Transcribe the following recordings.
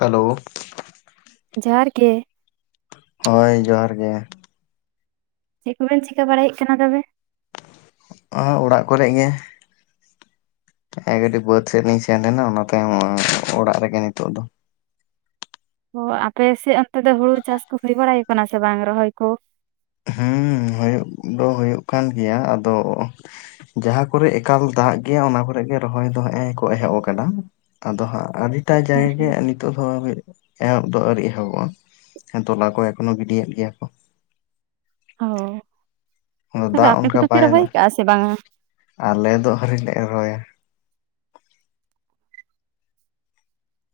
Hello ᱡᱚᱦᱟᱨ ᱜᱮ ᱦᱳᱭ ᱡᱚᱦᱟᱨ ᱜᱮ ᱪᱮᱫ ᱠᱚᱵᱮᱱ ᱪᱤᱠᱟ. ᱵᱟᱲᱟᱭᱮᱫ ᱠᱟᱱᱟ ᱛᱚᱵᱮ ᱚᱦ ᱚᱲᱟᱜ ᱠᱚᱨᱮ ᱜᱮ ᱦᱮᱸ ᱠᱟᱹᱴᱤᱡ ᱵᱟᱹᱫ ᱥᱮᱫ ᱞᱤᱧ ᱥᱮᱱ ᱞᱮᱱᱟ ᱚᱱᱟ ᱛᱟᱭᱚᱢ ᱚᱲᱟᱜ ᱨᱮᱜᱮ ᱱᱤᱛᱚᱜ ᱫᱚ ᱚ ᱟᱯᱮᱥᱮᱫ ᱚᱱᱛᱮ ᱫᱚ ᱦᱩᱲᱩ ᱪᱟᱥ ᱠᱚ ᱦᱩᱭ ᱵᱟᱲᱟᱭ ᱠᱟᱱᱟ ᱥᱮ ᱵᱟᱝ ᱨᱚᱦᱚᱭ ᱠᱚ ᱦᱩᱸ ᱦᱩᱭᱩᱜ ᱫᱚ ᱦᱩᱭᱩᱜ ᱠᱟᱱ ᱜᱮᱭᱟ ᱟᱫᱚ ᱡᱟᱦᱟᱸ ᱠᱚᱨᱮᱜ ᱮᱠᱟᱞ ᱫᱟᱜ ᱜᱮᱭᱟ ᱚᱱᱟ ᱠᱚᱨᱮ ᱜᱮ ᱨᱚᱦᱚᱭ ᱫᱚ ᱦᱮᱜᱸᱮ ᱠᱚ ᱮᱦᱚᱵ ᱟᱠᱟᱫᱟ ᱟᱫᱚ ᱦᱟᱸᱜ ᱟᱹᱰᱤᱴᱟᱜ ᱦᱮᱸ, ᱡᱟᱭᱜᱮ ᱱᱤᱛ ᱱᱤᱛᱚᱜ ᱦᱟᱵᱤᱡ ᱮᱦᱚᱵ ᱫᱚ ᱟᱹᱣᱨᱤ ᱮᱦᱚᱵᱚᱜᱼᱟ ᱛᱚᱞᱟ ᱠᱚ ᱮᱠᱷᱚᱱᱚ ᱜᱤᱰᱤᱭᱮᱫ ᱜᱮᱭᱟ ᱠᱚ ᱚ ᱟᱫᱚ ᱛᱚᱵᱮ ᱫᱟᱜ ᱟᱯᱱᱟ ᱠᱚ ᱚᱱᱠᱟ ᱛᱚ ᱯᱷᱤᱨ ᱵᱟᱭ ᱵᱷ ᱫᱟ ᱟ ᱥᱮ ᱵᱟᱝᱼᱟ? ᱟᱞᱮ ᱫᱚᱜ ᱦᱟᱹᱨᱤᱡ ᱞᱮ ᱨᱚᱦᱚᱭᱟ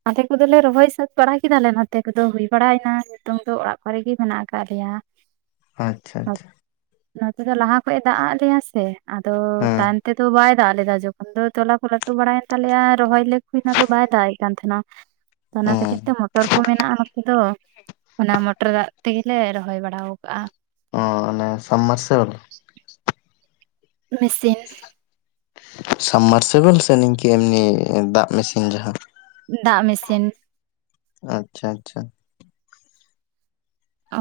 ᱟᱞᱮ ᱠᱚᱫᱚᱞᱮ ᱨᱚᱦᱚᱭ ᱥᱟᱹᱛ ᱵᱟᱲᱟ ᱠᱮᱫᱟᱞᱮ ᱱᱚᱛᱮ ᱠᱚᱫᱚ ᱦᱩᱭ ᱵᱟᱲᱟᱭᱱᱟ ᱱᱤᱛᱚᱝ ᱫᱚ ᱚᱲᱟᱜ ᱠᱚᱨᱮ ᱜᱮᱮ ᱢᱮᱱᱟᱜ ᱟᱠᱟᱫ ᱞᱮᱭᱟ᱾ [unintelligible] ᱟᱪᱪᱷᱟ ᱟᱪᱪᱷᱟ [unintelligible] ᱱᱚᱛᱮ ᱫᱚ ᱞᱟᱦᱟ ᱠᱷᱚᱡ ᱮ ᱫᱟᱜ ᱟᱫ ᱞᱮᱭᱟ ᱥᱮ ᱟᱫᱚ ᱦᱮᱸ ᱛᱟᱭᱚᱢ ᱛᱮᱫᱚ ᱵᱟᱭ ᱫᱟᱜ ᱞᱮᱫᱟ ᱡᱚᱠᱷᱚᱱ ᱫᱚ ᱛᱚᱞᱟ ᱠᱚ ᱵᱟᱲᱟᱭᱮᱱ ᱛᱟᱞᱮᱭᱟ ᱨᱚᱦᱚᱭ ᱚᱱᱟ ᱫᱚ ᱵᱟᱭ ᱫᱟᱜ ᱮᱫ ᱠᱟᱱ ᱛᱟᱦᱮᱱᱟ ᱚᱱᱟ ᱚ ᱠᱷᱟᱹᱛᱤᱨ ᱛᱮ ᱢᱚᱴᱚᱨ ᱠᱚ ᱢᱮᱱᱟᱜᱼᱟ ᱱᱚᱛᱮ ᱫᱚ ᱚᱱᱟ ᱢᱚᱴᱚᱨ ᱫᱟᱜ ᱛᱮᱜᱮᱞᱮ ᱨᱚᱦᱚᱭ ᱵᱟᱲᱟ ᱟᱠᱟᱜᱼᱟ᱾ ᱚ ᱚᱱᱮ ᱥᱟᱵᱽ ᱢᱟᱨᱟᱨᱥᱮᱞ ᱢᱮᱥᱤᱱ ᱥᱟᱵᱢᱟᱨᱥᱤᱵᱮᱞ ᱥᱮ ᱱᱤᱝᱠᱟᱹ ᱮᱢᱱᱤ ᱫᱟᱜ ᱢᱮᱥᱤᱱ ᱡᱟᱦᱟᱸ ᱫᱟᱜ ᱢᱮᱥᱤᱱ ᱟᱪᱪᱷᱟ ᱟᱪᱪᱷᱟ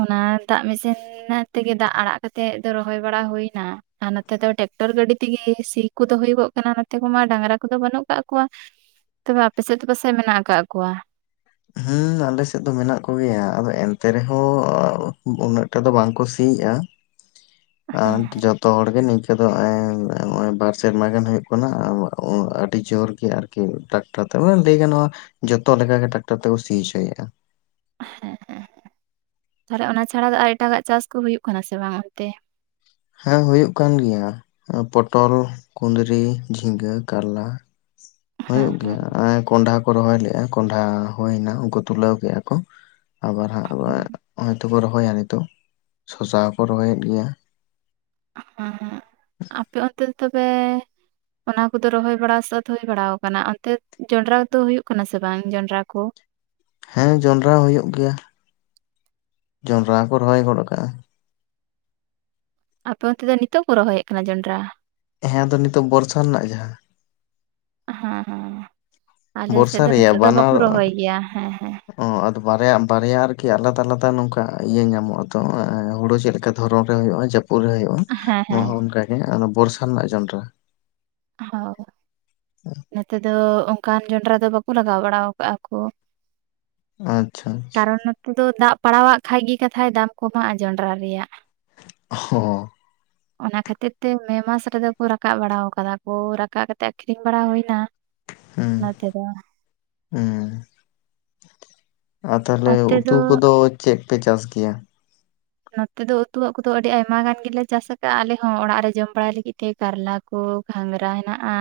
ᱚᱱᱟ ᱫᱟᱜ ᱢᱮᱥᱤᱱ ᱛᱮᱜᱮ ᱫᱟᱜ ᱟᱲᱟᱜ ᱠᱟᱛᱮᱫ ᱫᱚ ᱨᱚᱦᱚᱭ ᱵᱟᱲᱟ ᱦᱩᱭ ᱮᱱᱟ᱾ ᱟᱨ ᱱᱚᱛᱮ ᱫᱚ ᱴᱨᱟᱠᱴᱚᱨ ᱜᱟᱹᱰᱤ ᱛᱮᱜᱮ ᱥᱤ ᱠᱚᱫᱚ ᱦᱩᱭᱩᱜᱚᱜ ᱠᱟᱱᱟ ᱱᱚᱛᱮ ᱠᱚᱢᱟ ᱰᱟᱝᱨᱟ ᱠᱚᱫᱚ ᱵᱟᱹᱱᱩᱜ ᱠᱟᱜ ᱠᱚᱣᱟ᱾ ᱛᱚᱵᱮ ᱟᱯᱮᱥᱮᱫ ᱫᱚ ᱯᱟᱥᱮᱡ ᱢᱮᱱᱟᱜ ᱟᱠᱟᱫ ᱠᱚᱣᱟ? ᱦᱮᱸ ᱟᱞᱮᱥᱮᱫ ᱫᱚ ᱢᱮᱱᱟᱜ ᱠᱚᱜᱮᱭᱟ ᱟᱫᱚ ᱮᱱᱛᱮ ᱨᱮᱦᱚᱸ ᱩᱱᱟᱹᱜ ᱴᱟ ᱫᱚ ᱵᱟᱝᱠᱚ ᱥᱤᱭᱮᱫᱼ ᱟ᱾ ᱟᱨ ᱦᱮᱸ ᱡᱚᱛᱚ ᱦᱚᱲᱜᱮ ᱱᱤᱝᱠᱟᱹ ᱫᱚᱜ ᱱᱚᱜᱚᱭ ᱵᱟᱨ ᱥᱮᱨᱢᱟᱟᱜᱟᱱ ᱦᱩᱭᱩᱜ ᱠᱟᱱᱟ ᱟᱹᱰᱤ ᱡᱳᱨ ᱟᱨᱠᱤ ᱴᱟᱠᱴᱟᱨ ᱛᱮ ᱞᱟᱹᱭ ᱜᱟᱱᱚᱜᱼᱟ ᱡᱚᱛᱚ ᱞᱮᱠᱟᱜᱮ ᱴᱟᱠᱴᱟᱨ ᱛᱮᱠᱚ ᱥᱤ ᱦᱚᱪᱚᱭᱮᱫᱼᱟ᱾ ᱦᱮᱸ ᱦᱮᱸ ᱛᱟᱦᱚᱞᱮ ᱚᱱᱟ ᱪᱷᱟᱲᱟ ᱫᱚ ᱟᱨ ᱮᱴᱟᱜᱟᱜ ᱪᱟᱥ ᱠᱚ ᱦᱩᱭᱩᱜ ᱠᱟᱱᱟ ᱥᱮ ᱵᱟᱝ ᱚᱱᱛᱮ? ᱦᱮᱸ ᱦᱩᱭᱩᱜ ᱠᱟᱱ ᱜᱮᱭᱟ ᱯᱚᱴᱚᱞ, ᱠᱩᱸᱫᱽᱨᱤ, ᱡᱷᱤᱸᱜᱟᱹ, ᱠᱟᱨᱞᱟ, ᱦᱮᱸ ᱦᱩᱭᱩᱜ ᱦᱮᱸ ᱜᱮᱭᱟ ᱟᱨ ᱠᱚᱸᱰᱷᱟᱟ ᱠᱚ ᱨᱚᱦᱚᱭ ᱞᱮᱫᱼᱟ᱾ ᱠᱚᱸᱰᱷᱟ ᱦᱩᱭᱱᱟ ᱩᱱᱠᱩ ᱛᱩᱞᱟᱹᱣ ᱠᱮᱫᱼᱟ ᱠᱚ ᱟᱵᱟᱨ ᱦᱟᱸᱜ ᱟᱵᱟᱨ ᱦᱚᱭ ᱛᱚᱠᱚ ᱨᱚᱦᱚᱭᱟ ᱱᱤᱛᱚᱜ ᱥᱚᱥᱟ ᱦᱚᱸᱠᱚ ᱨᱚᱦᱚᱭᱮᱫ ᱜᱮᱭᱟ᱾ ᱦᱮᱸ ᱦᱮᱸ ᱟᱯᱮ ᱚᱱᱛᱮ ᱫᱚ ᱛᱚᱵᱮ ᱚᱱᱟ ᱠᱚᱫᱚ ᱨᱚᱦᱚᱭ ᱵᱟᱲᱟ ᱥᱟᱹᱛ ᱦᱩᱭ ᱵᱟᱲᱟ ᱟᱠᱟᱱᱟ᱾ ᱚᱱᱛᱮ ᱡᱚᱸᱰᱨᱟ ᱫᱚ ᱦᱳᱭᱳ ᱠᱟᱱᱟ ᱥᱮ ᱵᱟᱝ ᱡᱚᱱᱰᱨᱟ ᱠᱚ? ᱦᱮᱸ ᱡᱚᱸᱰᱨᱟ ᱦᱩᱭᱩᱜ ᱜᱮᱭᱟ᱾ ᱡᱚᱸᱰᱨᱟ ᱠᱚ ᱨᱚᱦᱚᱭ ᱜᱚᱫ ᱠᱟᱜᱼᱟ᱾ ᱟᱯᱮ ᱚᱱᱛᱮ ᱫᱚ ᱱᱤᱛᱚᱜ ᱠᱚ ᱨᱚᱦᱚᱭᱮᱫ ᱠᱟᱱᱟ ᱡᱚᱱᱰᱨᱟ? ᱦᱮᱸ ᱟᱫᱚ ᱱᱤᱛᱚᱜ ᱵᱚᱨᱥᱟ ᱨᱮᱱᱟᱜ ᱡᱟᱦᱟᱸ ᱦᱮᱸ ᱦᱮᱸ ᱟᱞᱮ ᱵᱚᱨᱥᱟ ᱥᱮᱫ ᱫᱚ ᱨᱮᱭᱟᱜ ᱱᱤᱛᱳᱜ ᱫᱚ ᱵᱟᱠᱚ ᱵᱟᱱᱟᱨ ᱨᱚᱦᱚᱭ ᱜᱮᱭᱟ ᱦᱮᱸ ᱦᱮᱸ ᱚ ᱟᱫᱚ ᱵᱟᱨᱭᱟ ᱵᱟᱨᱭᱟ ᱟᱨᱠᱤ ᱟᱞᱟᱫᱟ ᱟᱞᱟᱫᱟ ᱱᱚᱝᱠᱟ ᱤᱭᱟᱹ ᱧᱟᱢᱚᱜᱼᱟ ᱛᱚ ᱦᱩᱲᱩ ᱪᱮᱫ ᱫᱷᱚᱨᱚᱱ ᱨᱮ ᱦᱳᱭᱜᱼᱟ ᱡᱟᱹᱯᱩᱫ ᱨᱮ ᱦᱳᱭᱼᱟ ᱦᱮᱸ ᱱᱚᱣᱟ ᱦᱮᱸ ᱦᱚᱸ ᱚᱱᱠᱟᱜ ᱜᱮ ᱵᱚᱨᱥᱟ ᱨᱮᱱᱟᱜ ᱡᱚᱸᱰᱨᱟ ᱦᱚᱭ ᱱᱮᱛᱮ ᱫᱚ ᱚᱱᱠᱟᱱ ᱡᱚᱱᱰᱨᱟ ᱫᱚ ᱵᱟᱠᱚ ᱞᱟᱜᱟᱣ ᱵᱟᱲᱟ ᱠᱟᱜᱼᱟ ᱠᱚ᱾ ᱟᱪᱪᱷᱟ ᱟᱪᱪᱷᱟ ᱠᱟᱨᱚᱱ ᱱᱚᱛᱮ ᱫᱚ ᱫᱟᱜ ᱯᱟᱲᱟᱣᱟᱜ ᱠᱷᱟᱱ ᱜᱮ ᱠᱟᱛᱷᱟᱭ ᱫᱟᱢ ᱠᱚᱢᱟᱜᱼᱟ ᱡᱚᱱᱰᱨᱟ ᱨᱮᱭᱟᱜ ᱦᱚᱸ [inaudible] ᱚᱱᱟ ᱠᱷᱟᱹᱛᱤᱨ ᱛᱮ ᱢᱮ ᱢᱟᱥ ᱨᱮᱫᱚ ᱠᱚ ᱨᱟᱠᱟᱵ ᱵᱟᱲᱟ ᱟᱠᱟᱫᱟ ᱠᱚ ᱨᱟᱠᱟᱵ ᱠᱟᱛᱮ ᱟᱠᱷᱨᱤᱧ ᱵᱟᱲᱟ ᱦᱩᱭ ᱮᱱᱟ᱾ ᱦᱩᱸ ᱦᱩᱸ ᱟᱨ ᱛᱟᱦᱚᱞᱮ ᱚᱱᱛᱮ ᱩᱛᱩ ᱫᱚ ᱠᱚᱫᱚ ᱪᱮᱫ ᱯᱮ ᱪᱟᱥ ᱜᱮᱭᱟ ᱱᱚᱛᱮ ᱫᱚ ᱩᱛᱩᱣᱟᱜ ᱠᱚᱫᱚ ᱟᱹᱰᱤ ᱟᱭᱢᱟ ᱜᱟᱱ ᱜᱮᱞᱮ ᱪᱟᱥ ᱟᱠᱟᱫᱟᱼᱟ ᱟᱞᱮᱦᱚ ᱚᱲᱟᱜ ᱨᱮ ᱡᱚᱢ ᱵᱟᱲᱟᱭ ᱞᱟᱹᱜᱤᱫ ᱛᱮ ᱠᱟᱨᱞᱟ ᱠᱚ ᱜᱷᱟᱜᱽᱨᱟ ᱦᱮᱱᱟᱜᱼᱟ᱾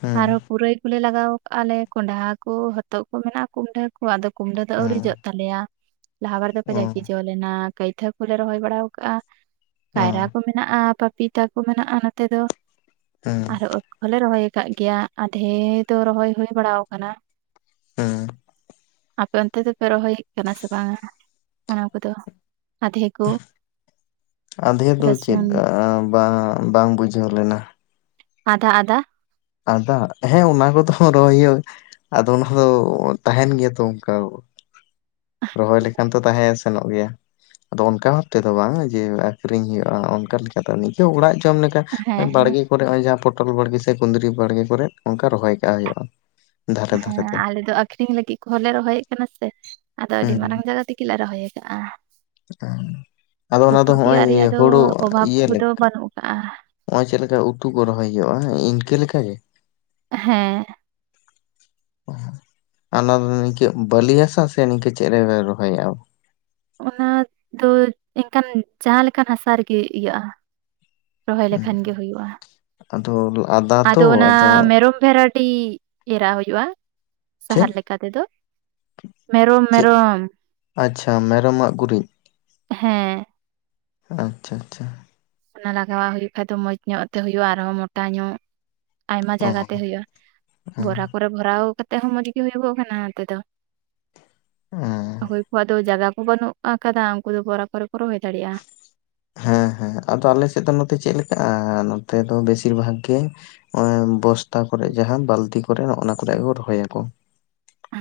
ᱦᱩᱸ ᱟᱨᱦᱚᱸ ᱯᱩᱨᱟᱹᱭ ᱠᱚᱞᱮ ᱞᱟᱜᱟᱣ ᱠᱟᱜᱼᱟ ᱞᱮ ᱠᱚᱸᱰᱷᱟ ᱠᱚ ᱦᱚᱛᱚᱫ ᱠᱚ ᱢᱮᱱᱟᱜᱼᱟ ᱠᱩᱸᱰᱟᱹ ᱠᱚ ᱟᱫᱚ ᱠᱩᱢᱰᱟᱹ ᱫᱚ ᱟᱹᱣᱨᱤ ᱦᱩᱸ ᱡᱚᱜ ᱛᱟᱞᱮᱭᱟ ᱞᱟᱦᱟ ᱵᱟᱨ ᱫᱚᱠᱚ ᱚ ᱡᱟᱜᱤ ᱡᱚ ᱞᱮᱱᱟ᱾ ᱠᱟᱹᱭᱛᱟᱹ ᱠᱚᱞᱮ ᱨᱚᱦᱚᱭ ᱵᱟᱲᱟ ᱟᱠᱟᱟᱜᱼᱟ ᱚ ᱠᱟᱭᱨᱟ ᱠᱚ ᱢᱮᱱᱟᱜᱼᱟ ᱯᱟᱯᱤᱛ ᱛᱟ ᱠᱚ ᱢᱮᱱᱟᱜᱼᱟ ᱱᱚᱛᱮ ᱫᱚ ᱦᱩᱸ ᱟᱨᱚ ᱦᱚᱞᱮ ᱨᱚᱦᱚᱭ ᱟᱠᱟᱫ ᱜᱮᱭᱟ ᱟᱫᱷᱮ ᱫᱚ ᱨᱚᱦᱚᱭ ᱦᱩᱭ ᱵᱟᱲᱟ ᱟᱠᱟᱱᱟ᱾ ᱦᱮᱸ ᱟᱯᱮ ᱚᱱᱛᱮ ᱫᱚᱯᱮ ᱨᱚᱦᱚᱭᱮᱫ ᱠᱟᱱᱟ ᱥᱮ ᱵᱟᱝᱟ ᱚᱱᱟ ᱠᱚᱫᱚ? ᱟᱫᱷᱮ ᱠᱚ ᱟᱫᱷᱮ ᱫᱚ ᱪᱮᱫ ᱨᱟᱹᱥᱩᱱ ᱵᱟᱝ ᱵᱟᱝ ᱵᱩᱡᱷᱟᱹᱣ ᱞᱮᱱᱟ ᱟᱫᱟ ᱟᱫᱟ ᱟᱫᱟ ᱦᱮᱸ ᱚᱱᱟ ᱠᱚᱫᱚ ᱨᱚᱦᱚᱭ ᱦᱩᱭᱩᱜ [inaudible] ᱟᱫᱚ ᱚᱱᱟ ᱫᱚ ᱛᱟᱦᱮᱱ ᱜᱮᱭᱟ ᱛᱚ ᱚᱱᱠᱟ ᱨᱚᱦᱚᱭ ᱞᱮᱠᱷᱟᱱ ᱛᱚ ᱛᱟᱦᱮᱸ ᱥᱮᱱᱚᱜ ᱜᱮᱭᱟ ᱟᱫᱚ ᱚᱱᱠᱟ ᱵᱷᱟᱵ ᱛᱮᱫᱚ ᱵᱟᱝᱟ ᱡᱮ ᱟᱠᱷᱨᱤᱧ ᱦᱩᱭᱩᱜᱼᱟ ᱚᱱᱠᱟ ᱞᱮᱠᱟ ᱱᱤᱡᱮ ᱚᱲᱟᱜ ᱡᱚᱢ ᱞᱮᱠᱟ ᱦᱮᱸ ᱦᱮᱸ ᱵᱟᱲᱜᱮ ᱠᱚᱨᱮ ᱱᱚᱜᱼᱚᱭ ᱡᱟᱦᱟᱸ ᱯᱚᱴᱚᱞ ᱵᱟᱲᱜᱮ ᱥᱮ ᱠᱩᱸᱫᱽᱨᱤ ᱵᱟᱲᱜᱮ ᱠᱚᱨᱮ ᱚᱱᱠᱟ ᱨᱚᱦᱚᱭ ᱠᱟᱜ ᱦᱳᱭᱳᱜᱼᱟ ᱦᱮᱸ ᱟᱞᱮ ᱫᱚ ᱟᱠᱷᱨᱤᱧ ᱞᱟᱹᱜᱤᱫ ᱠᱚᱦᱚᱸᱞᱮ ᱨᱚᱦᱚᱭᱮᱫ ᱠᱟᱱᱟ ᱥᱮ ᱟᱫᱚ ᱟᱹᱰᱤ ᱦᱩᱸ ᱢᱟᱨᱟᱝ ᱡᱟᱭᱜᱟ ᱛᱮᱜᱮᱞᱮ ᱨᱚᱦᱚᱭ ᱟᱠᱟᱫᱼᱟ [unintelligible] ᱚᱱᱟ ᱩᱛᱩ ᱫᱚ ᱛᱮᱭᱟᱜ ᱨᱮᱭᱟᱜ ᱦᱚᱸᱜᱼᱚᱭ ᱫᱚ ᱦᱳᱲᱳ ᱚᱵᱷᱟᱵᱽ ᱠᱚ ᱫᱚ ᱵᱟᱹᱱᱩᱜ ᱟᱠᱟᱜᱼᱟ ᱢᱚᱡᱽ ᱞᱮᱠᱟ ᱩᱛᱩ ᱠᱚ ᱨᱚᱦᱚᱭ ᱦᱩᱭᱩᱜᱼᱟ ᱤᱱᱠᱟᱹ ᱞᱮᱠᱟ ᱜᱮ᱾ ᱦᱮᱸ᱾ ᱚᱱᱟ ᱫᱚ [unintelligible] ᱪᱮᱫ ᱵᱟᱹᱞᱤᱭᱟᱹ ᱦᱟᱥᱟ ᱤᱝᱠᱟᱹ ᱪᱮᱫ ᱨᱮ ᱨᱚᱦᱚᱭᱟ ᱵᱚ? ᱚᱱᱟ ᱫᱚ ᱮᱱᱠᱟᱱ ᱡᱟᱦᱟᱸ ᱞᱮᱠᱟᱱ ᱦᱟᱥᱟ ᱨᱮᱜᱮ ᱤᱭᱟᱹᱜᱼᱟ? ᱨᱚᱦᱚᱭ ᱞᱮᱠᱷᱟᱱ ᱜᱮ ᱦᱩᱭᱩᱜᱼᱟ᱾ ᱟᱫᱚ ᱟᱫᱟ ᱛᱚ ᱟᱫᱚ ᱵᱷᱮᱨᱟᱭᱴᱤ ᱮᱨᱟᱜ ᱦᱩᱭᱩᱜᱼᱟ ᱪᱮᱫ ᱥᱟᱦᱟᱨ ᱞᱮᱠᱟ ᱛᱮ ᱫᱚ ᱢᱮᱨᱚᱢ ᱪᱮᱫ ᱢᱮᱨᱚᱢ ᱟᱪᱪᱷᱟ ᱢᱮᱨᱚᱢᱟᱜ ᱜᱩᱨᱤᱡ ᱦᱮᱸ ᱟᱪᱪᱷᱟ ᱟᱪᱪᱷᱟ ᱚᱱᱟ ᱞᱟᱜᱟᱣᱟᱜ ᱦᱩᱭᱩᱜ ᱠᱷᱟᱡ ᱫᱚ ᱢᱚᱸᱡᱽ ᱧᱚᱜ ᱛᱮ ᱦᱳᱭᱳᱜ-ᱟ ᱟᱨᱦᱚᱸ ᱢᱚᱴᱟ ᱧᱚᱜ ᱟᱭᱢᱟ ᱚ ᱡᱟᱭᱜᱟᱛᱮ ᱦᱩᱭᱩᱜᱼᱟ ᱦᱮᱸ ᱵᱚᱨᱟ ᱠᱚᱨᱮ ᱵᱷᱚᱨᱟᱣ ᱠᱟᱛᱮᱜ ᱦᱚᱸ ᱢᱚᱸᱡᱽ ᱜᱮ ᱦᱳᱭᱳᱜᱚᱜ ᱠᱟᱱᱟ ᱱᱚᱛᱮ ᱫᱚ ᱦᱮᱸ ᱚᱠᱚᱭ ᱠᱚᱣᱟᱜ ᱫᱚ ᱡᱟᱭᱜᱟ ᱠᱚ ᱵᱟᱹᱱᱩᱜ ᱟᱠᱟᱫᱟ ᱩᱱᱠᱩ ᱫᱚ ᱵᱚᱨᱟ ᱠᱚᱨᱮ ᱠᱚ ᱨᱚᱦᱚᱭ ᱫᱟᱲᱮᱭᱟᱜᱼᱟ ᱦᱮᱸ ᱦᱮᱸ ᱟᱫᱚ ᱟᱞᱮ ᱥᱮᱫ ᱫᱚ ᱱᱚᱛᱮ ᱪᱮᱫ ᱞᱮᱠᱟᱜᱼᱟ ᱱᱚᱛᱮ ᱫᱚ ᱵᱮᱥᱤᱨ ᱵᱷᱟᱜᱽ ᱜᱮ ᱚᱱᱮ ᱵᱚᱥᱛᱟ ᱠᱚᱨᱮ ᱡᱟᱦᱟᱸ ᱵᱟᱹᱞᱛᱤ ᱠᱚᱨᱮ ᱱᱚᱜ-ᱚ ᱱᱚᱶᱟ ᱠᱚ ᱨᱮᱭᱟᱜ ᱠᱚ ᱨᱚᱦᱚᱭᱟᱠᱚ᱾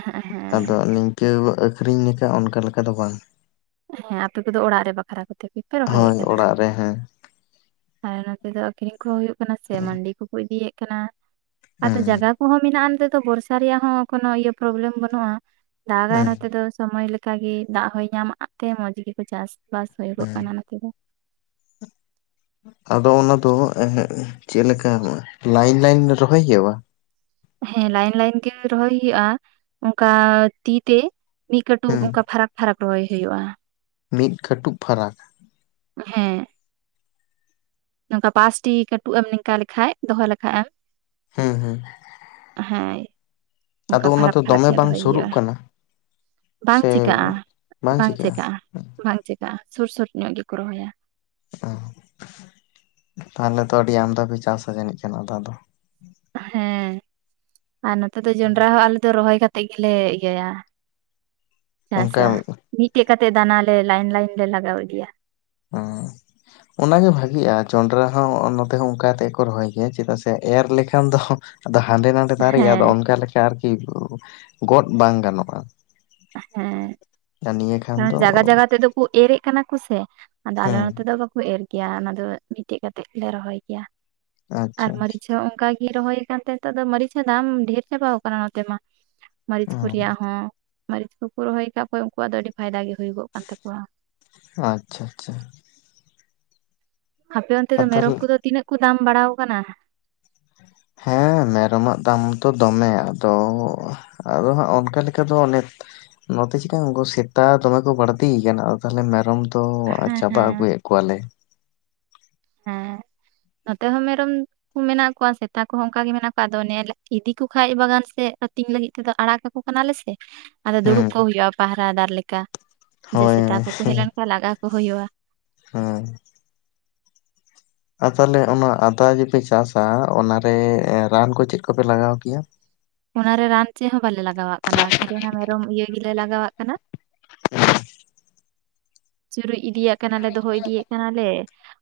ᱦᱮᱸ ᱦᱮᱸ ᱟᱫᱚ ᱱᱤᱝᱠᱟᱹ ᱟᱹᱠᱷᱨᱤᱧ ᱞᱮᱠᱟ ᱚᱱᱠᱟ ᱞᱮᱠᱟ ᱫᱚ ᱵᱟᱝ? ᱦᱮᱸ ᱟᱯᱮ ᱠᱚᱫᱚ ᱚᱲᱟᱜ ᱨᱮ ᱵᱟᱠᱷᱨᱟ ᱠᱚᱛᱮ ᱜᱮᱯᱮ ᱨᱚᱦᱚᱭᱮᱫ ᱦᱳᱭ ᱠᱟᱱᱟ? ᱚᱲᱟᱜ ᱨᱮ ᱦᱮᱸ ᱟᱨ ᱱᱚᱛᱮ ᱫᱚ ᱟᱹᱠᱷᱨᱤᱧ ᱠᱚᱦᱚᱸ ᱦᱳᱭᱳᱜ ᱠᱟᱱᱟ ᱥᱮ ᱢᱟᱹᱱᱰᱤ ᱠᱚ ᱠᱚ ᱤᱫᱤᱭᱮᱫ ᱠᱟᱱᱟ᱾ ᱟᱫᱚ ᱦᱮᱸ ᱡᱟᱜᱟ ᱠᱚᱦᱚᱸ ᱢᱮᱱᱟᱜᱼᱟ ᱱᱚᱛᱮ ᱫᱚ ᱵᱚᱨᱥᱟ ᱨᱮᱭᱟᱜ ᱦᱚᱸ ᱠᱳᱱᱳ ᱤᱭᱟᱹ ᱯᱨᱚᱵᱞᱮᱢ ᱵᱟᱹᱱᱩᱜᱼᱟ᱾ ᱫᱟᱜᱟᱭ ᱦᱮᱸ ᱱᱚᱛᱮ ᱫᱚ ᱥᱚᱢᱚᱭ ᱞᱮᱠᱟ ᱜᱮ ᱫᱟᱜ ᱦᱚᱸᱭ ᱧᱟᱢ ᱟᱜ ᱛᱮ ᱢᱚᱸᱡᱽ ᱜᱮᱠᱚ ᱪᱟᱥ᱾ ᱵᱟᱥ ᱦᱩᱭᱩᱜᱚᱜ ᱦᱮᱸ ᱠᱟᱱᱟ ᱱᱚᱛᱮ ᱫᱚ᱾ ᱟᱫᱚ ᱚᱱᱟ ᱫᱚ ᱮᱦᱮᱜ ᱪᱮᱫ ᱞᱮᱠᱟ ᱞᱟᱭᱤᱱ ᱞᱟᱭᱤᱱ ᱨᱚᱦᱚᱭ ᱦᱩᱭᱩᱜᱼᱟ? ᱦᱮᱸ ᱞᱟᱭᱤᱱ ᱞᱟᱭᱤᱱ ᱜᱮ ᱨᱚᱦᱚᱭ ᱦᱩᱭᱩᱜᱼᱟ ᱚᱱᱠᱟ ᱛᱤ ᱛᱮ᱾ ᱢᱤᱫ ᱠᱟᱹᱴᱩᱵ ᱦᱮᱸ ᱚᱱᱠᱟ ᱯᱷᱟᱨᱟᱠ ᱯᱷᱟᱨᱟᱠ ᱨᱚᱦᱚᱭ ᱦᱩᱭᱩᱜᱼᱟ᱾ ᱢᱤᱫ ᱠᱟᱹᱴᱩᱵ ᱯᱷᱟᱨᱟᱠ᱾ ᱦᱮᱸ᱾ ᱱᱚᱝᱠᱟ ᱯᱟᱸᱪᱴᱤ ᱠᱟᱹᱴᱩᱵ ᱮᱢ ᱱᱤᱝᱠᱟ ᱞᱮᱠᱷᱟᱡ ᱫᱚᱦᱚ ᱞᱮᱠᱷᱟᱡ ᱮᱢ ᱦᱩᱸ ᱦᱩᱸ᱾ ᱦᱳᱭ᱾ ᱚᱱᱠᱟ ᱯᱷᱟᱨᱟᱯ ᱯᱷᱟᱨᱟᱯ ᱧᱚᱜ ᱵᱟᱝ ᱫᱚᱦᱚᱭ ᱥᱩᱨᱩᱜ ᱦᱩᱭᱩᱜᱼᱟ᱾ ᱠᱟᱱᱟ ᱵᱟᱝ ᱥᱮ ᱪᱮᱠᱟᱜᱼᱟ ᱵᱟᱝ ᱪᱮᱠᱟᱜᱼᱟ᱾ ᱵᱟᱝ ᱪᱮᱠᱟᱜᱼᱟ ᱥᱩᱨ ᱥᱩᱨ ᱧᱚᱜ ᱜᱮᱠᱚ ᱨᱚᱦᱚᱭᱟ᱾ ᱛᱟᱦᱞᱮ ᱛᱚ ᱟᱹᱰᱤ ᱟᱢᱫᱟᱯᱮ ᱪᱟᱥᱟ ᱡᱟᱹᱱᱤᱡ ᱠᱷᱟᱱ ᱟᱫᱟ ᱫᱚ? ᱦᱮᱸ᱾ ᱟᱨ ᱱᱚᱛᱮ ᱫᱚ ᱡᱚᱱᱰᱨᱟ ᱦᱚᱸ ᱟᱞᱮ ᱫᱚ ᱨᱚᱦᱚᱭ ᱠᱟᱛᱮᱫ ᱜᱮᱞᱮ ᱤᱭᱟᱹᱭᱟ᱾ ᱚᱱᱠᱟ ᱪᱟᱥᱟ᱾ ᱦᱮᱸ ᱢᱤᱫᱴᱮᱡ ᱠᱟᱛᱮᱫ ᱫᱟᱱᱟ ᱞᱮ ᱞᱟᱭᱤᱱ ᱞᱟᱭᱤᱱ ᱞᱮ ᱞᱟᱜᱟᱣ ᱤᱫᱤᱭᱟ᱾ [unintelligible] ᱚᱱᱟᱜᱮ ᱵᱷᱟᱜᱤᱜᱼᱟ ᱡᱚᱸᱰᱨᱟ ᱦᱚᱸ ᱱᱚᱛᱮ ᱦᱚᱸ ᱚᱱᱠᱟ ᱠᱟᱛᱮ ᱜᱮ ᱠᱚ ᱨᱚᱦᱚᱭ ᱜᱮᱭᱟ ᱪᱮᱫᱟᱜ ᱥᱮ ᱮᱨ ᱞᱮᱠᱷᱟᱱ ᱫᱚ ᱟᱫᱚ ᱦᱟᱸᱰᱮ ᱱᱟᱰᱮ ᱫᱟᱨᱮᱜᱼᱟ ᱦᱮᱸ ᱟᱫᱚ ᱚᱱᱠᱟ ᱞᱮᱠᱟ ᱟᱨᱠᱤ ᱜᱚᱫ ᱵᱟᱝ ᱜᱟᱱᱚᱜᱼᱟ᱾ ᱦᱮᱸ ᱟᱨ ᱱᱤᱭᱟᱹ ᱠᱷᱟᱱ ᱡᱮᱢᱚᱱ ᱫᱚ ᱡᱟᱜᱟ ᱡᱟᱜᱟ ᱛᱮᱫᱚ ᱠᱚ ᱮᱨᱮᱫ ᱠᱟᱱᱟ ᱠᱚ ᱥᱮ᱾ ᱟᱫᱚ ᱟᱞᱮ ᱦᱮᱸ ᱱᱚᱛᱮ ᱫᱚ ᱵᱟᱠᱚ ᱮᱨ ᱜᱮᱭᱟ᱾ ᱚᱱᱟ ᱫᱚ ᱜᱤᱛᱤᱡ ᱠᱟᱛᱮᱜ ᱞᱮ ᱨᱚᱦᱚᱭ ᱜᱮᱭᱟ ᱟᱨ ᱟᱪᱪᱷᱟ ᱟᱪᱪᱷᱟ ᱢᱟᱹᱨᱤᱪ ᱟᱫᱚ ᱚᱱᱠᱟ ᱜᱤ ᱨᱚᱦᱚᱭ ᱠᱟᱱ ᱛᱟᱦᱮᱸ ᱱᱤᱛᱚᱜ ᱫᱚ ᱢᱟᱨᱟᱹᱨᱤᱪ ᱦᱚᱸ ᱫᱟᱢ ᱰᱷᱮᱨ ᱪᱟᱵᱟᱟᱣ ᱟᱠᱟᱱᱟ ᱱᱚᱛᱮ ᱢᱟ᱾ ᱢᱟᱹᱨᱤᱪ ᱠᱚ ᱨᱮᱭᱟᱜ ᱦᱚᱸ ᱢᱟᱹᱨᱤᱪ ᱠᱚᱠᱚ ᱨᱚᱦᱚᱭ ᱟᱠᱟᱫ ᱚᱠᱚᱭ ᱩᱱᱠᱩᱣᱟᱜ ᱫᱚ ᱟᱹᱰᱤᱜ ᱯᱷᱟᱭᱫᱟ ᱜᱮ ᱦᱩᱭᱩᱜᱚᱜ ᱠᱟᱱ ᱛᱟᱠᱚᱣᱟ᱾ ᱟᱪᱪᱷᱟ ᱟᱪᱪᱷᱟ᱾ ᱟᱯᱮ ᱚᱱᱛᱮ ᱫᱚ ᱟᱨ ᱢᱮᱨᱚᱢ ᱛᱟᱦᱚᱞᱮ ᱠᱚᱫᱚ ᱛᱤᱱᱟᱹᱜ ᱠᱚ ᱫᱟᱢ ᱵᱟᱲᱟᱣ ᱟᱠᱟᱱᱟ᱾ ᱦᱮᱸ [inaudible] ᱢᱮᱨᱚᱢᱟᱜ ᱫᱟᱢ ᱫᱚ ᱫᱚᱢᱮ ᱟᱫᱚ, ᱟᱫᱚ ᱦᱟᱸᱜ ᱚᱱᱠᱟ ᱞᱮᱠᱟ ᱫᱚ ᱱᱤᱛ ᱱᱚᱛᱮ ᱪᱤᱠᱟ ᱩᱱᱠᱩ ᱥᱮᱛᱟ ᱫᱚᱢᱮ ᱠᱚ ᱵᱟᱹᱲᱛᱤᱭᱮᱱᱟ ᱛᱟᱦᱞᱮ ᱢᱮᱨᱚᱢ ᱛᱚ ᱟ ᱦᱮᱸ ᱪᱟᱵᱟ ᱦᱮᱸ ᱟᱹᱜᱩᱭᱮᱫ ᱠᱚᱣᱟᱞᱮ᱾ ᱦᱩᱸ᱾ ᱱᱚᱛᱮ ᱦᱚᱸ ᱢᱮᱨᱚᱢ ᱢᱮᱱᱟᱜ ᱠᱚᱣᱟ ᱥᱮᱛᱟ ᱠᱚᱦᱚᱸ ᱚᱱᱠᱟᱜ ᱜᱮ ᱢᱮᱱᱟᱜ ᱠᱚᱣᱟ ᱟᱫᱚ ᱚᱱᱮ ᱤᱫᱤ ᱠᱚ ᱠᱷᱟᱱ ᱵᱟᱜᱟᱱ ᱥᱮᱮᱫ ᱟᱹᱛᱤᱧ ᱞᱟᱹᱜᱤᱫ ᱛᱮᱫᱚ ᱟᱲᱟᱜ ᱠᱟᱠᱚ ᱵᱞᱮ ᱥᱮ ᱟᱫᱚ ᱫᱩᱲᱩᱵ ᱦᱩᱸ ᱠᱚ ᱦᱩᱭᱩᱜᱼᱟ ᱯᱟᱦᱟ ᱫᱟᱨ ᱞᱮᱠᱟ ᱡᱮ ᱦᱳᱭ ᱥᱮᱛᱟ ᱠᱚᱠᱚ ᱦᱮᱡ ᱞᱮᱱᱠᱷᱟᱱ ᱞᱟᱜᱟᱣ ᱠᱚ ᱦᱩᱭᱩᱜᱼᱟ ᱦᱮᱸ ᱟ ᱛᱟᱦᱚᱞᱮ ᱚᱱᱟ ᱟᱫᱟ ᱡᱮᱯᱮ ᱪᱟᱥᱟ ᱚᱱᱟᱨᱮ ᱨᱟᱱ ᱠᱚ ᱪᱮᱫ ᱠᱚᱯᱮ ᱞᱟᱜᱟᱣ ᱠᱮᱭᱟ ᱚᱱᱟᱨᱮ ᱨᱟᱱ ᱪᱮᱫ ᱦᱚᱸ ᱵᱟᱞᱮ ᱞᱟᱜᱟᱣᱟᱜ ᱠᱟᱱᱟ ᱠᱷᱟᱹᱞᱤ ᱚᱱᱟ ᱢᱮᱨᱚᱢ ᱤᱭᱟᱹ ᱜᱮᱞᱮ ᱞᱟᱜᱟᱣᱟᱜ ᱠᱟᱱᱟ ᱪᱩᱨᱩᱡ ᱤᱫᱤᱭᱟᱜ ᱠᱟᱱᱟᱞᱮ ᱫᱚᱦᱚ ᱤᱫᱤᱭᱮᱫ ᱠᱟᱱᱟ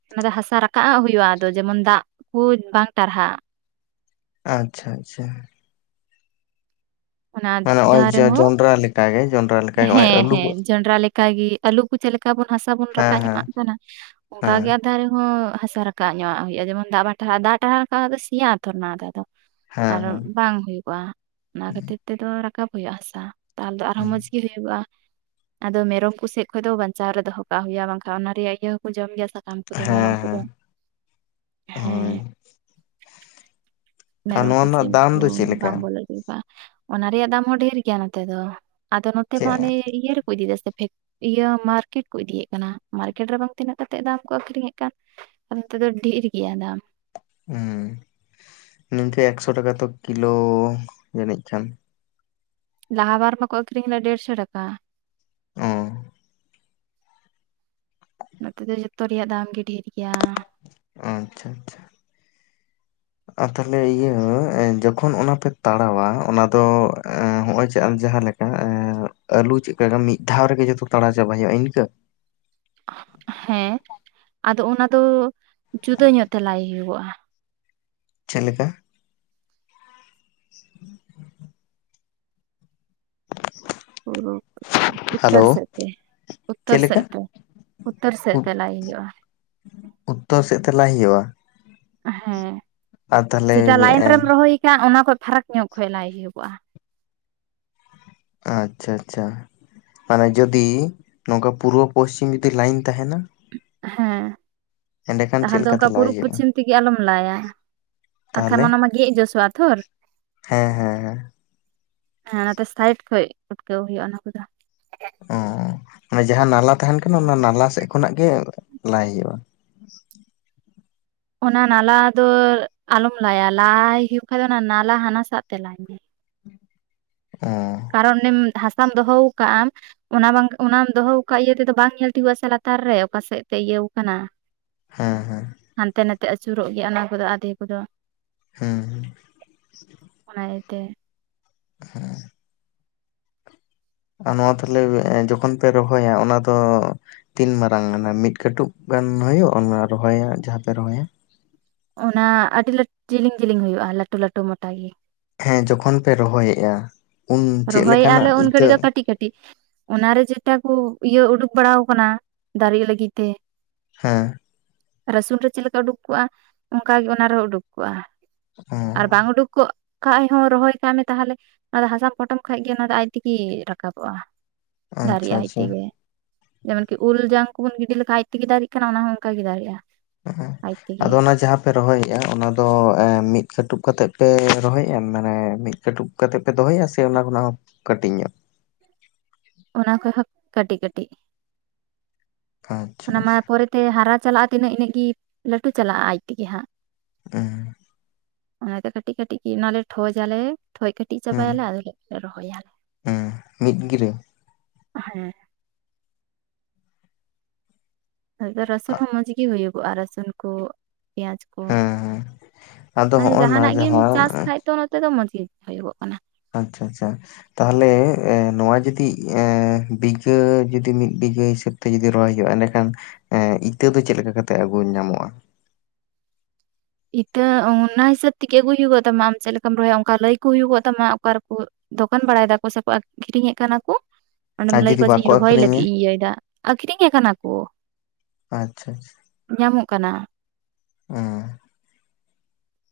ᱚᱱᱟ ᱫᱚ ᱦᱟᱥᱟ ᱨᱟᱠᱟᱵ ᱦᱩᱭᱩᱜᱼᱟ ᱟᱫᱚ ᱡᱮᱢᱚᱱ ᱫᱟᱜ ᱠᱚ ᱵᱟᱝ ᱴᱟᱨᱦᱟᱜ ᱟᱪᱪᱷᱟ ᱟᱪᱪᱷᱟ᱾ ᱚᱱᱟ ᱢᱟᱱᱮ ᱱᱚᱜᱼᱚᱭ [unintelligible] ᱨᱮᱦᱚᱸ ᱡᱚᱱᱰᱨᱟ ᱞᱮᱠᱟᱜᱮ ᱡᱚᱱᱰᱨᱟ ᱞᱮᱠᱟᱜᱮ ᱱᱚᱜᱼᱚᱭ ᱦᱮᱸ ᱟᱹᱞᱩ ᱠᱚ ᱦᱮᱸ ᱡᱚᱱᱰᱨᱟ ᱞᱮ [unintelligible] ᱜᱮ ᱟᱞᱩ ᱠᱚ ᱪᱮᱫ ᱞᱮᱠᱟ ᱵᱚᱱ ᱦᱟᱥᱟ ᱵᱚᱱ ᱦᱮᱸ ᱨᱟᱠᱟᱵ ᱧᱚᱜ ᱦᱮᱸ ᱠᱟᱱᱟ᱾ ᱚᱱᱠᱟ ᱦᱮᱸ ᱜᱮ ᱫᱟᱨᱮ ᱦᱚᱸ ᱦᱟᱥᱟ ᱨᱟᱠᱟᱵ ᱧᱚᱜ ᱦᱩᱭᱩᱜᱼᱟ ᱡᱮᱢᱚᱱ ᱫᱟᱜ ᱴᱟᱨᱷᱟᱜ-ᱟ᱾ ᱫᱟᱜ ᱴᱟᱨᱷᱟ ᱞᱮᱠᱷᱟᱱ ᱥᱮᱭᱟᱜ ᱛᱷᱚᱨ ᱚᱱᱟᱜ ᱫᱚ᱾ ᱟᱨᱦᱚᱸ ᱦᱮᱸ ᱵᱟᱝ ᱦᱩᱭᱩᱜᱼᱟ᱾ ᱚᱱᱟ ᱠᱷᱟᱹᱛᱤᱨ ᱛᱮᱫᱚ ᱨᱟᱠᱟᱵ ᱦᱩᱭᱩᱜᱼᱟ ᱦᱟᱥᱟ᱾ ᱟᱫᱟ ᱟᱨᱦᱚᱸ ᱦᱮᱸ ᱢᱚᱸᱡᱽ ᱜᱤ [unintelligible] [unintelligible] ᱟᱫᱚ ᱢᱮᱨᱚᱢ ᱠᱚ ᱥᱮᱫ ᱠᱷᱚᱡ ᱫᱚ ᱵᱟᱧᱪᱟᱣ ᱨᱮ ᱫᱚᱦᱚ ᱠᱟᱜ ᱦᱩᱭᱩᱜᱼᱟ ᱵᱟᱝᱠᱷᱟᱱ ᱚᱱᱟ ᱨᱮᱭᱟᱜ ᱤᱭᱟᱹ ᱠᱚ ᱡᱚᱢ ᱜᱮᱭᱟ ᱥᱟᱠᱟᱢ ᱠᱚᱫᱚ ᱢᱮᱨᱚᱢ ᱦᱮᱸ ᱠᱚᱫᱚ᱾ ᱦᱮᱸ ᱦᱳᱭ ᱦᱮᱸ ᱟᱨ ᱢᱮᱨᱚᱢ ᱱᱚᱣᱟ ᱠᱚ ᱨᱮᱱᱟᱜ ᱫᱟᱢ ᱥᱤᱢᱠᱩ ᱫᱚ ᱪᱮᱫ ᱞᱮᱠᱟ? ᱵᱟᱝᱢ ᱵᱚᱞᱚ ᱫᱚᱨᱠᱟᱨ ᱚᱱᱟ ᱨᱮᱭᱟᱜ ᱫᱟᱢ ᱦᱚᱸ ᱰᱷᱮᱨ ᱜᱮᱭᱟ ᱱᱚᱛᱮ ᱫᱚ ᱟᱫᱚ ᱱᱚᱛᱮ ᱢᱟ ᱚᱱᱮ ᱪᱮᱫ ᱤᱭᱟᱹ ᱨᱮ ᱤᱫᱤᱭᱮᱫᱟᱤᱭᱟᱹ ᱢᱟᱨᱠᱮᱴ ᱠᱚ ᱤᱫᱤᱭᱮᱫ ᱠᱟᱱᱟ ᱢᱟᱨᱠᱮᱴ ᱨᱮ ᱵᱟᱝ ᱛᱤᱱᱟᱹᱜ ᱠᱟᱛᱮᱮᱫ ᱫᱟᱢ ᱠᱚ ᱟᱠᱷᱨᱤᱧᱮᱫ ᱠᱟᱱ ᱱᱚᱛᱮ ᱫᱚ ᱰᱷᱮᱨ ᱜᱮᱭᱟ ᱫᱟᱢ ᱦᱮᱸ ᱱᱤᱝᱠᱟᱹ ᱮᱠᱥᱚ ᱴᱟᱠᱟ ᱛᱚ ᱠᱤᱞᱳ ᱡᱱᱤᱡ ᱠᱷᱟᱱ ᱞᱟᱦᱟ ᱵᱟᱨ ᱢᱟᱠᱚ ᱟᱹᱷᱨᱤᱧᱫᱟ ᱰᱮᱲᱥᱚ ᱴᱟᱠᱟ ᱚ ᱱᱚᱛᱮ ᱫᱚ ᱡᱚᱛᱚ ᱨᱮᱭᱟᱜ ᱫᱟᱢ ᱜᱮ ᱰᱷᱮᱨ ᱜᱮᱭᱟ ᱟᱪᱪᱷᱟ ᱟᱪᱪᱷᱟ [unintelligible] ᱛᱟᱦᱚᱞᱮ ᱤᱭᱟᱹ ᱡᱚᱠᱷᱚᱱ ᱚᱱᱟ ᱯᱮ ᱛᱟᱲᱣᱟ ᱚᱱᱟ ᱫᱚ ᱦᱚᱜ ᱚᱭ ᱡᱮ ᱡᱟᱦᱟᱸᱮᱠᱟ [inaudible] ᱟᱞᱩ ᱪᱮᱫᱞᱮ ᱢᱤᱫ ᱫᱷᱟᱣ ᱨᱮᱜᱮ ᱡᱚᱛᱚ ᱛᱟᱲᱟ ᱪᱟᱵᱟᱭ ᱦᱩᱭᱩᱜᱼᱟ ᱤᱱᱠᱟᱹ ᱦᱮᱸ ᱟᱫᱚ ᱚᱱᱟ ᱫᱚ ᱡᱩᱫᱟᱹ ᱧᱚᱜ ᱛᱮ ᱞᱟᱭ ᱦᱩᱭᱩᱜᱼᱟ ᱪᱮᱫ ᱞᱮᱠᱟ? ᱦᱸ [unintelligible] [inaudible] ᱟᱪᱪᱷᱟ ᱦᱮᱞᱳ ᱩᱛᱛᱚᱨ ᱥᱮᱫ ᱛᱮ ᱪᱮᱫ ᱩᱛᱛᱚᱨ ᱞᱮᱠᱟ ᱥᱮᱫ ᱛᱮ ᱩᱛᱟᱹᱨ ᱥᱮᱫ ᱩᱛ ᱛᱮ ᱞᱟᱭ ᱦᱩᱭᱩᱜᱼᱟ ᱩᱛᱛᱚᱨ ᱥᱮᱫ ᱛᱮᱟᱞᱟᱭ ᱦᱩᱭᱩᱜᱼᱟ ᱦᱮᱸ ᱟᱨ ᱛᱟᱦᱚᱞᱮ ᱡᱮᱴᱟ ᱞᱟᱭᱤᱱ ᱮᱸ ᱨᱮᱢ ᱨᱚᱦᱚᱭ ᱟᱠᱟᱫ ᱚᱱᱟ ᱠᱷᱚᱡ ᱯᱷᱟᱨᱟᱠ ᱧᱚᱜ ᱠᱷ ᱞᱟᱭ ᱦᱩᱭᱩᱜᱚᱜᱼᱟ ᱟᱪᱪᱷᱟ ᱟᱪᱪᱷᱟ ᱢᱟᱱᱮ ᱡᱩᱫᱤ ᱱᱚᱝᱠᱟ ᱯᱩᱨᱵᱚ ᱯᱚᱥᱪᱤᱢ ᱡᱩᱫᱤ ᱞᱟᱭᱤᱱ ᱛᱟᱦᱮᱱᱟ ᱦᱮᱸ ᱮᱸᱰᱮᱠᱷᱟᱱ ᱛᱟᱦᱚᱞ ᱪᱮᱫ ᱫᱚ ᱚᱱᱠᱟ ᱞᱮᱠᱟᱛᱮ ᱞᱟᱭ ᱯᱩᱨᱩᱵ ᱦᱩᱭᱩᱜᱼᱟ ᱯᱚᱪᱷᱤᱢ ᱛᱮᱜᱮ ᱟᱞᱚᱢ ᱞᱟᱭᱟ ᱟᱨᱠᱷᱟᱱ ᱛᱟᱦᱚᱞᱮ ᱚᱱᱟ ᱢᱟ ᱜᱮᱫ ᱡᱚᱥᱚᱜᱼᱟ ᱛᱚ [unintelligible] ᱦᱮᱸ ᱦᱮᱸ ᱦᱮᱸ ᱦᱮᱸ ᱚᱱᱟᱛᱮ ᱥᱟᱭᱤᱴ ᱠᱷᱚᱡ ᱩᱴᱠᱟᱹᱣ ᱦᱩᱭᱩᱜᱼᱟ ᱚᱱᱟ ᱠᱚᱫᱚ᱾ ᱚ ᱢᱟᱱᱮ ᱡᱟᱦᱟᱸ ᱱᱟᱞᱟ ᱛᱟᱦᱮᱱ ᱠᱟᱱᱟ ᱚᱱᱟ ᱱᱟᱞᱟ ᱥᱮᱫ ᱠᱷᱚᱱᱟᱜ ᱜᱮ ᱞᱟᱭ ᱦᱩᱭᱩᱜᱼᱟ᱾ ᱚᱱᱟ ᱱᱟᱞᱟ ᱫᱚ ᱟᱞᱚᱢ ᱞᱟᱭᱟ ᱞᱟᱟᱭ ᱦᱩᱭᱩᱜ ᱠᱷᱟ ᱫᱚ ᱚᱱᱟ ᱱᱟᱞᱟ ᱦᱟᱱᱟᱥ ᱛᱮ ᱞᱟᱭ ᱢᱮ᱾ ᱚᱸᱻ ᱠᱟᱨᱚᱱᱮᱢ [unintelligible] ᱦᱟᱥᱟᱢ ᱫᱚᱦᱚ ᱠᱟᱼᱟᱢ᱾ ᱚᱱᱟ ᱵᱟᱝ ᱚᱱᱟᱢ ᱫᱚᱦᱚ ᱟᱠᱟᱫ ᱤᱭᱟᱹ ᱛᱮᱫᱚ ᱵᱟᱝ ᱧᱮᱞ ᱴᱷᱤᱠᱟᱹᱜ ᱟ ᱥᱮ ᱞᱟᱛᱟᱨ ᱨᱮ ᱚᱠᱟ ᱥᱮᱫ ᱛᱮ ᱤᱭᱟᱹᱣ ᱟᱠᱟᱱᱟ᱾ ᱦᱮᱸ ᱦᱮᱸ ᱦᱟᱱᱛᱮ ᱱᱟᱛᱮ ᱟᱹᱪᱩᱨᱚᱜ ᱜᱮᱭᱟ ᱚᱱᱟ ᱠᱚᱫᱚ ᱟᱫᱷᱮ ᱠᱚᱫᱚ᱾ ᱦᱮᱸ ᱚᱱᱟ ᱤᱭᱟᱹ ᱛᱮ ᱦᱮᱸ [unintelligible] ᱟᱨ ᱱᱚᱣᱟ ᱛᱟᱦᱞᱮ ᱡᱚᱠᱷᱚᱱ ᱯᱮ ᱨᱚᱦᱚᱭᱟ ᱚᱱᱟ ᱫᱚ ᱼᱼ ᱛᱤᱱ ᱢᱟᱨᱟᱝ ᱜᱟᱱᱟ ᱢᱤᱫ ᱠᱟᱹᱴᱩᱵ ᱜᱟᱱ ᱦᱩᱭᱩᱜᱼᱟ ᱚᱱᱟ ᱨᱚᱦᱚᱭᱟ ᱡᱟᱦᱟᱸ ᱯᱮ ᱨᱚᱦᱚᱭᱟ? ᱚᱱᱟ ᱟᱹᱰᱤ ᱞ [inaudible] ᱡᱮᱞᱮᱧ ᱡᱮᱞᱤᱧ ᱦᱩᱭᱩᱜᱼᱟ ᱞᱟᱹᱴᱩ ᱞᱟᱹᱴᱩ ᱢᱚᱴᱟ ᱜᱮ। ᱦᱮᱸ ᱡᱚᱠᱷᱚᱱ ᱯᱮ ᱨᱚᱦᱚᱭᱮᱫ - ᱟ ᱨᱚᱦᱚᱭᱮ ᱟᱞᱮ ᱩᱱ ᱜᱷᱟᱹᱲᱤᱡ ᱫᱚ ᱠᱟᱹᱴᱤᱡ ᱠᱟᱹᱴᱤᱡ᱾ ᱚᱱᱟᱨᱮ ᱡᱚᱛᱚᱠᱚ ᱤᱭᱟᱹ ᱩᱰᱩᱠ ᱵᱟᱲᱟᱣ ᱟᱠᱟᱱᱟ ᱫᱟᱨᱮᱜ ᱞᱟᱹᱜᱤᱫ ᱛᱮ᱾ ᱦᱮᱸ ᱨᱟᱹᱥᱩᱱ ᱨᱮ ᱪᱮᱫ ᱞᱮᱠᱟ ᱩᱰᱩᱠ ᱠᱚᱜᱼᱟ ᱚᱱᱠᱟᱜ ᱜᱮ ᱚᱱᱟ ᱨᱮᱦᱚᱸ ᱩᱰᱩᱠ ᱠᱚᱜᱼᱟ। ᱦᱮᱸ ᱟᱨ ᱵᱟᱝ ᱩᱰᱩᱠ ᱠᱚᱚᱜ ᱠᱷᱟᱱ ᱦᱚᱸ ᱨᱚᱦᱚᱭ ᱠᱟᱜ ᱢᱮ ᱛᱟᱦᱚᱞᱮ ᱚᱱᱟ ᱫᱚ ᱦᱟᱸᱥᱟ ᱼᱼ ᱯᱚᱴᱚᱢ ᱠᱷᱟᱡ ᱜᱮ ᱚᱱᱟ ᱟᱡ ᱛᱮᱜᱮ ᱨᱟᱠᱟᱵᱚᱜᱼᱟ ᱫᱟᱨᱮ ᱟᱪᱪᱷᱟ ᱟ ᱟᱡ ᱟᱪᱪᱷᱟ ᱛᱮᱜᱮ। ᱡᱮᱢᱚᱱᱠᱤ ᱩᱞ ᱡᱟᱝ ᱠᱚᱵᱚᱱ ᱜᱤᱰᱤ ᱞᱮᱠᱟᱱ ᱟᱡ ᱛᱮᱜᱮ ᱫᱟᱲᱮᱜ ᱠᱟᱱᱟ ᱚᱱᱟ ᱦᱚᱸ ᱚᱱᱠᱟᱜᱮ ᱫᱟᱨᱮᱜᱼᱟ᱾ ᱦᱮ ᱟᱡ ᱛᱮᱜᱮ ᱟᱫᱚ ᱚᱱᱟ ᱡᱟᱦᱟᱸ ᱯᱮ ᱨᱚᱦᱚᱭᱮᱼᱟ ᱚᱱᱟ ᱫᱚ ᱮ ᱢᱤᱫ ᱠᱟᱹᱴᱩᱵ ᱠᱟᱛᱮ ᱯᱮ ᱨᱚᱦᱚᱭᱮᱼᱟ ᱢᱟᱱᱮ ᱢᱤᱫ ᱠᱟᱹᱴᱩᱵ᱾ ᱠᱟᱛᱮᱜ ᱯᱮ ᱫᱚᱦᱚᱭᱟ ᱥᱮ ᱚᱱᱟ ᱠᱷᱚᱱᱟᱜ ᱦᱚᱸ ᱠᱟᱴᱤᱡᱧᱚᱜ? ᱚᱱᱟ ᱠᱚᱦᱚ ᱠᱟᱹᱴᱤᱡ ᱠᱟᱹᱴᱤᱡ ᱟᱪᱪᱷᱟ ᱚᱱᱟ ᱢᱟ ᱟᱪᱪᱷᱟ ᱯᱚᱨᱮ ᱼᱼ ᱛᱮ ᱦᱟᱨᱟ ᱪᱟᱞᱟᱜᱼᱟ ᱛᱤᱱᱟᱹᱜ ᱤᱱᱟᱹᱜ ᱜᱮ ᱞᱟᱹᱴᱩ ᱪᱟᱞᱟᱜᱼᱟ ᱟᱡ ᱛᱮᱜᱮ ᱦᱟᱸᱜ। ᱳ ᱚᱱᱟᱫᱚ ᱠᱟᱹᱴᱤᱡ ᱠᱟᱹᱴᱤᱡ ᱜᱮ ᱚᱱᱟᱞᱮ ᱴᱷᱚᱡᱟᱞᱮ ᱴᱷᱚᱡ ᱠᱟᱹᱴᱤᱡ ᱪᱟᱵᱟᱭᱟᱞᱮ ᱟᱫᱚ ᱞᱮ ᱨᱚᱦᱚᱭᱟᱞᱮ᱾ ᱦᱮᱸ ᱢᱤᱫ ᱜᱤᱨᱟᱹ? ᱦᱮᱸ ᱨᱟᱹᱥᱩᱱ ᱦᱚᱸ ᱢᱚᱸᱡᱽ ᱜᱮ ᱦᱩᱭᱩᱜᱚᱜᱼᱟ ᱨᱟᱥᱩᱱ ᱠᱚ ᱯᱮᱸᱭᱟᱡ ᱼᱼ ᱠᱚ ᱦᱮᱸ ᱦᱮᱸ ᱟᱫᱚ ᱢᱟᱱᱮ ᱦᱚᱜᱼᱚ ᱱᱟ ᱡᱟᱦᱟᱱᱟᱜ ᱜᱮᱢ ᱡᱟᱦᱟᱸ ᱪᱟᱥ ᱠᱷᱟᱡ ᱛᱚ ᱚᱱᱟ ᱛᱮᱫᱚ ᱢᱚᱡᱽ ᱜᱮ ᱦᱩᱭᱩᱜᱚᱜ ᱠᱟᱱᱟ। ᱟᱪᱪᱷᱟ ᱟᱪᱪᱷᱟ ᱛᱟᱦᱚᱞᱮ ᱮᱸ ᱱᱚᱣᱟ ᱡᱩᱫᱤ ᱮᱸ ᱵᱤᱜᱷᱟᱹ ᱡᱩᱫᱤ ᱢᱤᱫ ᱵᱤᱜᱷᱟᱹ ᱦᱤᱥᱟᱹᱵ ᱼᱼ ᱡᱩᱫᱤ ᱨᱚᱦᱚᱭ ᱦᱩᱭᱩᱜᱼᱟ ᱮᱸᱰᱮᱠᱷᱟᱱ ᱮᱸ ᱤᱛᱟᱹ ᱫᱚ ᱪᱮᱫ ᱞᱮᱠᱟ ᱠᱟᱛᱮ ᱟᱹᱜᱩ ᱧᱟᱢᱚᱜᱼᱟ? ᱤᱛᱟᱹ ᱚᱱᱟ ᱦᱤᱥᱟᱹᱵᱽ ᱛᱮᱜᱮ ᱟᱹᱜᱩᱭ ᱦᱩᱭᱩᱜᱚᱜ ᱛᱟᱢᱟ ᱟᱢ ᱪᱮᱫ ᱞᱮᱠᱟᱢ ᱨᱚᱦᱚᱭᱟ ᱚᱱᱠᱟ ᱞᱟᱹᱭ ᱠᱚ ᱦᱩᱭᱩᱜᱚᱜ ᱛᱟᱢᱟ ᱚᱠᱟ ᱨᱮᱠᱚ ᱼᱻ ᱫᱚᱠᱟᱱ ᱵᱟᱲᱟᱭ ᱫᱟᱠᱚ ᱥᱮᱠᱚ ᱟᱠᱷᱨᱤᱧᱮᱫ ᱠᱟᱱᱟ ᱠᱚ ᱚᱸᱰᱮᱢ ᱟᱨ ᱞᱟᱹᱭ ᱡᱩᱫᱤ ᱟᱠᱣᱟ ᱡᱮᱧ ᱵᱟᱠᱚ ᱨᱚᱦᱚᱭ ᱟᱠᱷᱨᱤᱧᱟ ᱞᱟᱹᱜᱤᱫ ᱤᱧ ᱤᱭᱟᱹᱭᱮᱫᱟ। ᱟᱠᱷᱨᱤᱧᱮ ᱠᱟᱱᱟ ᱠᱚ ᱾ ᱟᱪᱪᱷᱟ ᱟᱪᱪᱷᱟ ᱧᱟᱢᱚᱜ ᱠᱟᱱᱟ᱾ ᱚ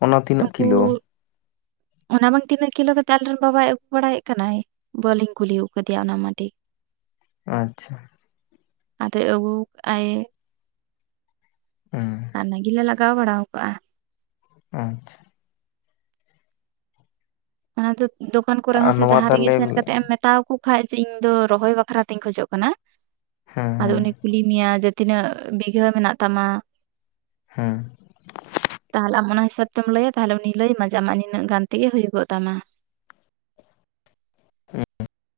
ᱚᱱᱟ ᱛᱤᱱᱟᱹᱜ ᱩᱱᱠᱩ ᱠᱤᱞᱳ? [inaudible] ᱚᱱᱟ ᱵᱟᱝ ᱛᱤᱱᱟᱹᱜ ᱠᱤᱞᱳ ᱠᱟᱛᱮᱜ ᱟᱞᱮᱨᱮᱱ ᱵᱟᱵᱟᱭ ᱟᱹᱜᱩ ᱵᱟᱲᱟᱭᱮᱫ ᱠᱟᱱᱟᱭ ᱵᱟᱹᱞᱤᱧ ᱠᱩᱞᱤ ᱟᱠᱟᱫᱮᱭᱟ ᱚᱱᱟ ᱢᱟ ᱴᱷᱤᱠ ᱾ [inaudible] ᱟᱪᱪᱷᱟ ᱟᱫᱚ ᱟᱹᱜᱩ ᱠᱟᱜ ᱟᱭ ᱦᱩᱸ ᱚᱱᱟ ᱜᱮᱞᱮ ᱞᱟᱜᱟᱣ ᱵᱟᱲᱟᱣ ᱠᱟᱜ ᱟ ᱟᱪᱪᱷᱟ ᱚᱱᱟ ᱫᱚ ᱫᱚᱠᱟᱱ ᱠᱚᱨᱮ ᱦᱚᱸ ᱟᱨ ᱥᱮ ᱱᱚᱣᱟ ᱡᱟᱦᱟᱸ ᱨᱮᱜᱮ ᱛᱟᱦᱚᱞᱮ ᱦᱮᱸ ᱥᱮᱱ ᱠᱟᱛᱮᱜ ᱮᱢ ᱢᱮᱛᱟᱣᱟᱠᱚ ᱠᱷᱟᱱ ᱡᱮ ᱤᱧ ᱫᱚ ᱨᱚᱦᱚᱭ ᱵᱟᱠᱷᱨᱟ ᱛᱤᱧ ᱠᱷᱚᱡᱚᱜ ᱠᱟᱱᱟ, ᱟᱫᱚ ᱦᱮᱸ ᱩᱱᱤ ᱠᱩᱞᱤ ᱢᱮᱭᱟ ᱡᱮ, ᱛᱤᱱᱟᱹᱜ ᱵᱤᱜᱷᱟᱹ ᱢᱮᱱᱟᱜ ᱛᱟᱢᱟ ᱦᱮᱸ ᱛᱟᱦᱞᱮ ᱟᱢ ᱚᱱᱟ ᱦᱤᱥᱟᱹᱵ ᱛᱮᱢ ᱞᱟᱹᱭᱟ ᱛᱟᱦᱞᱮ ᱩᱱᱤ ᱞᱟᱹᱭᱟᱢᱟ ᱡᱮ ᱟᱢᱟᱜ ᱱᱤᱱᱟᱹᱜ ᱜᱟᱱ ᱛᱮᱜᱮ ᱦᱩᱭᱩᱜᱚᱜ ᱛᱟᱢᱟ ᱦᱮᱸ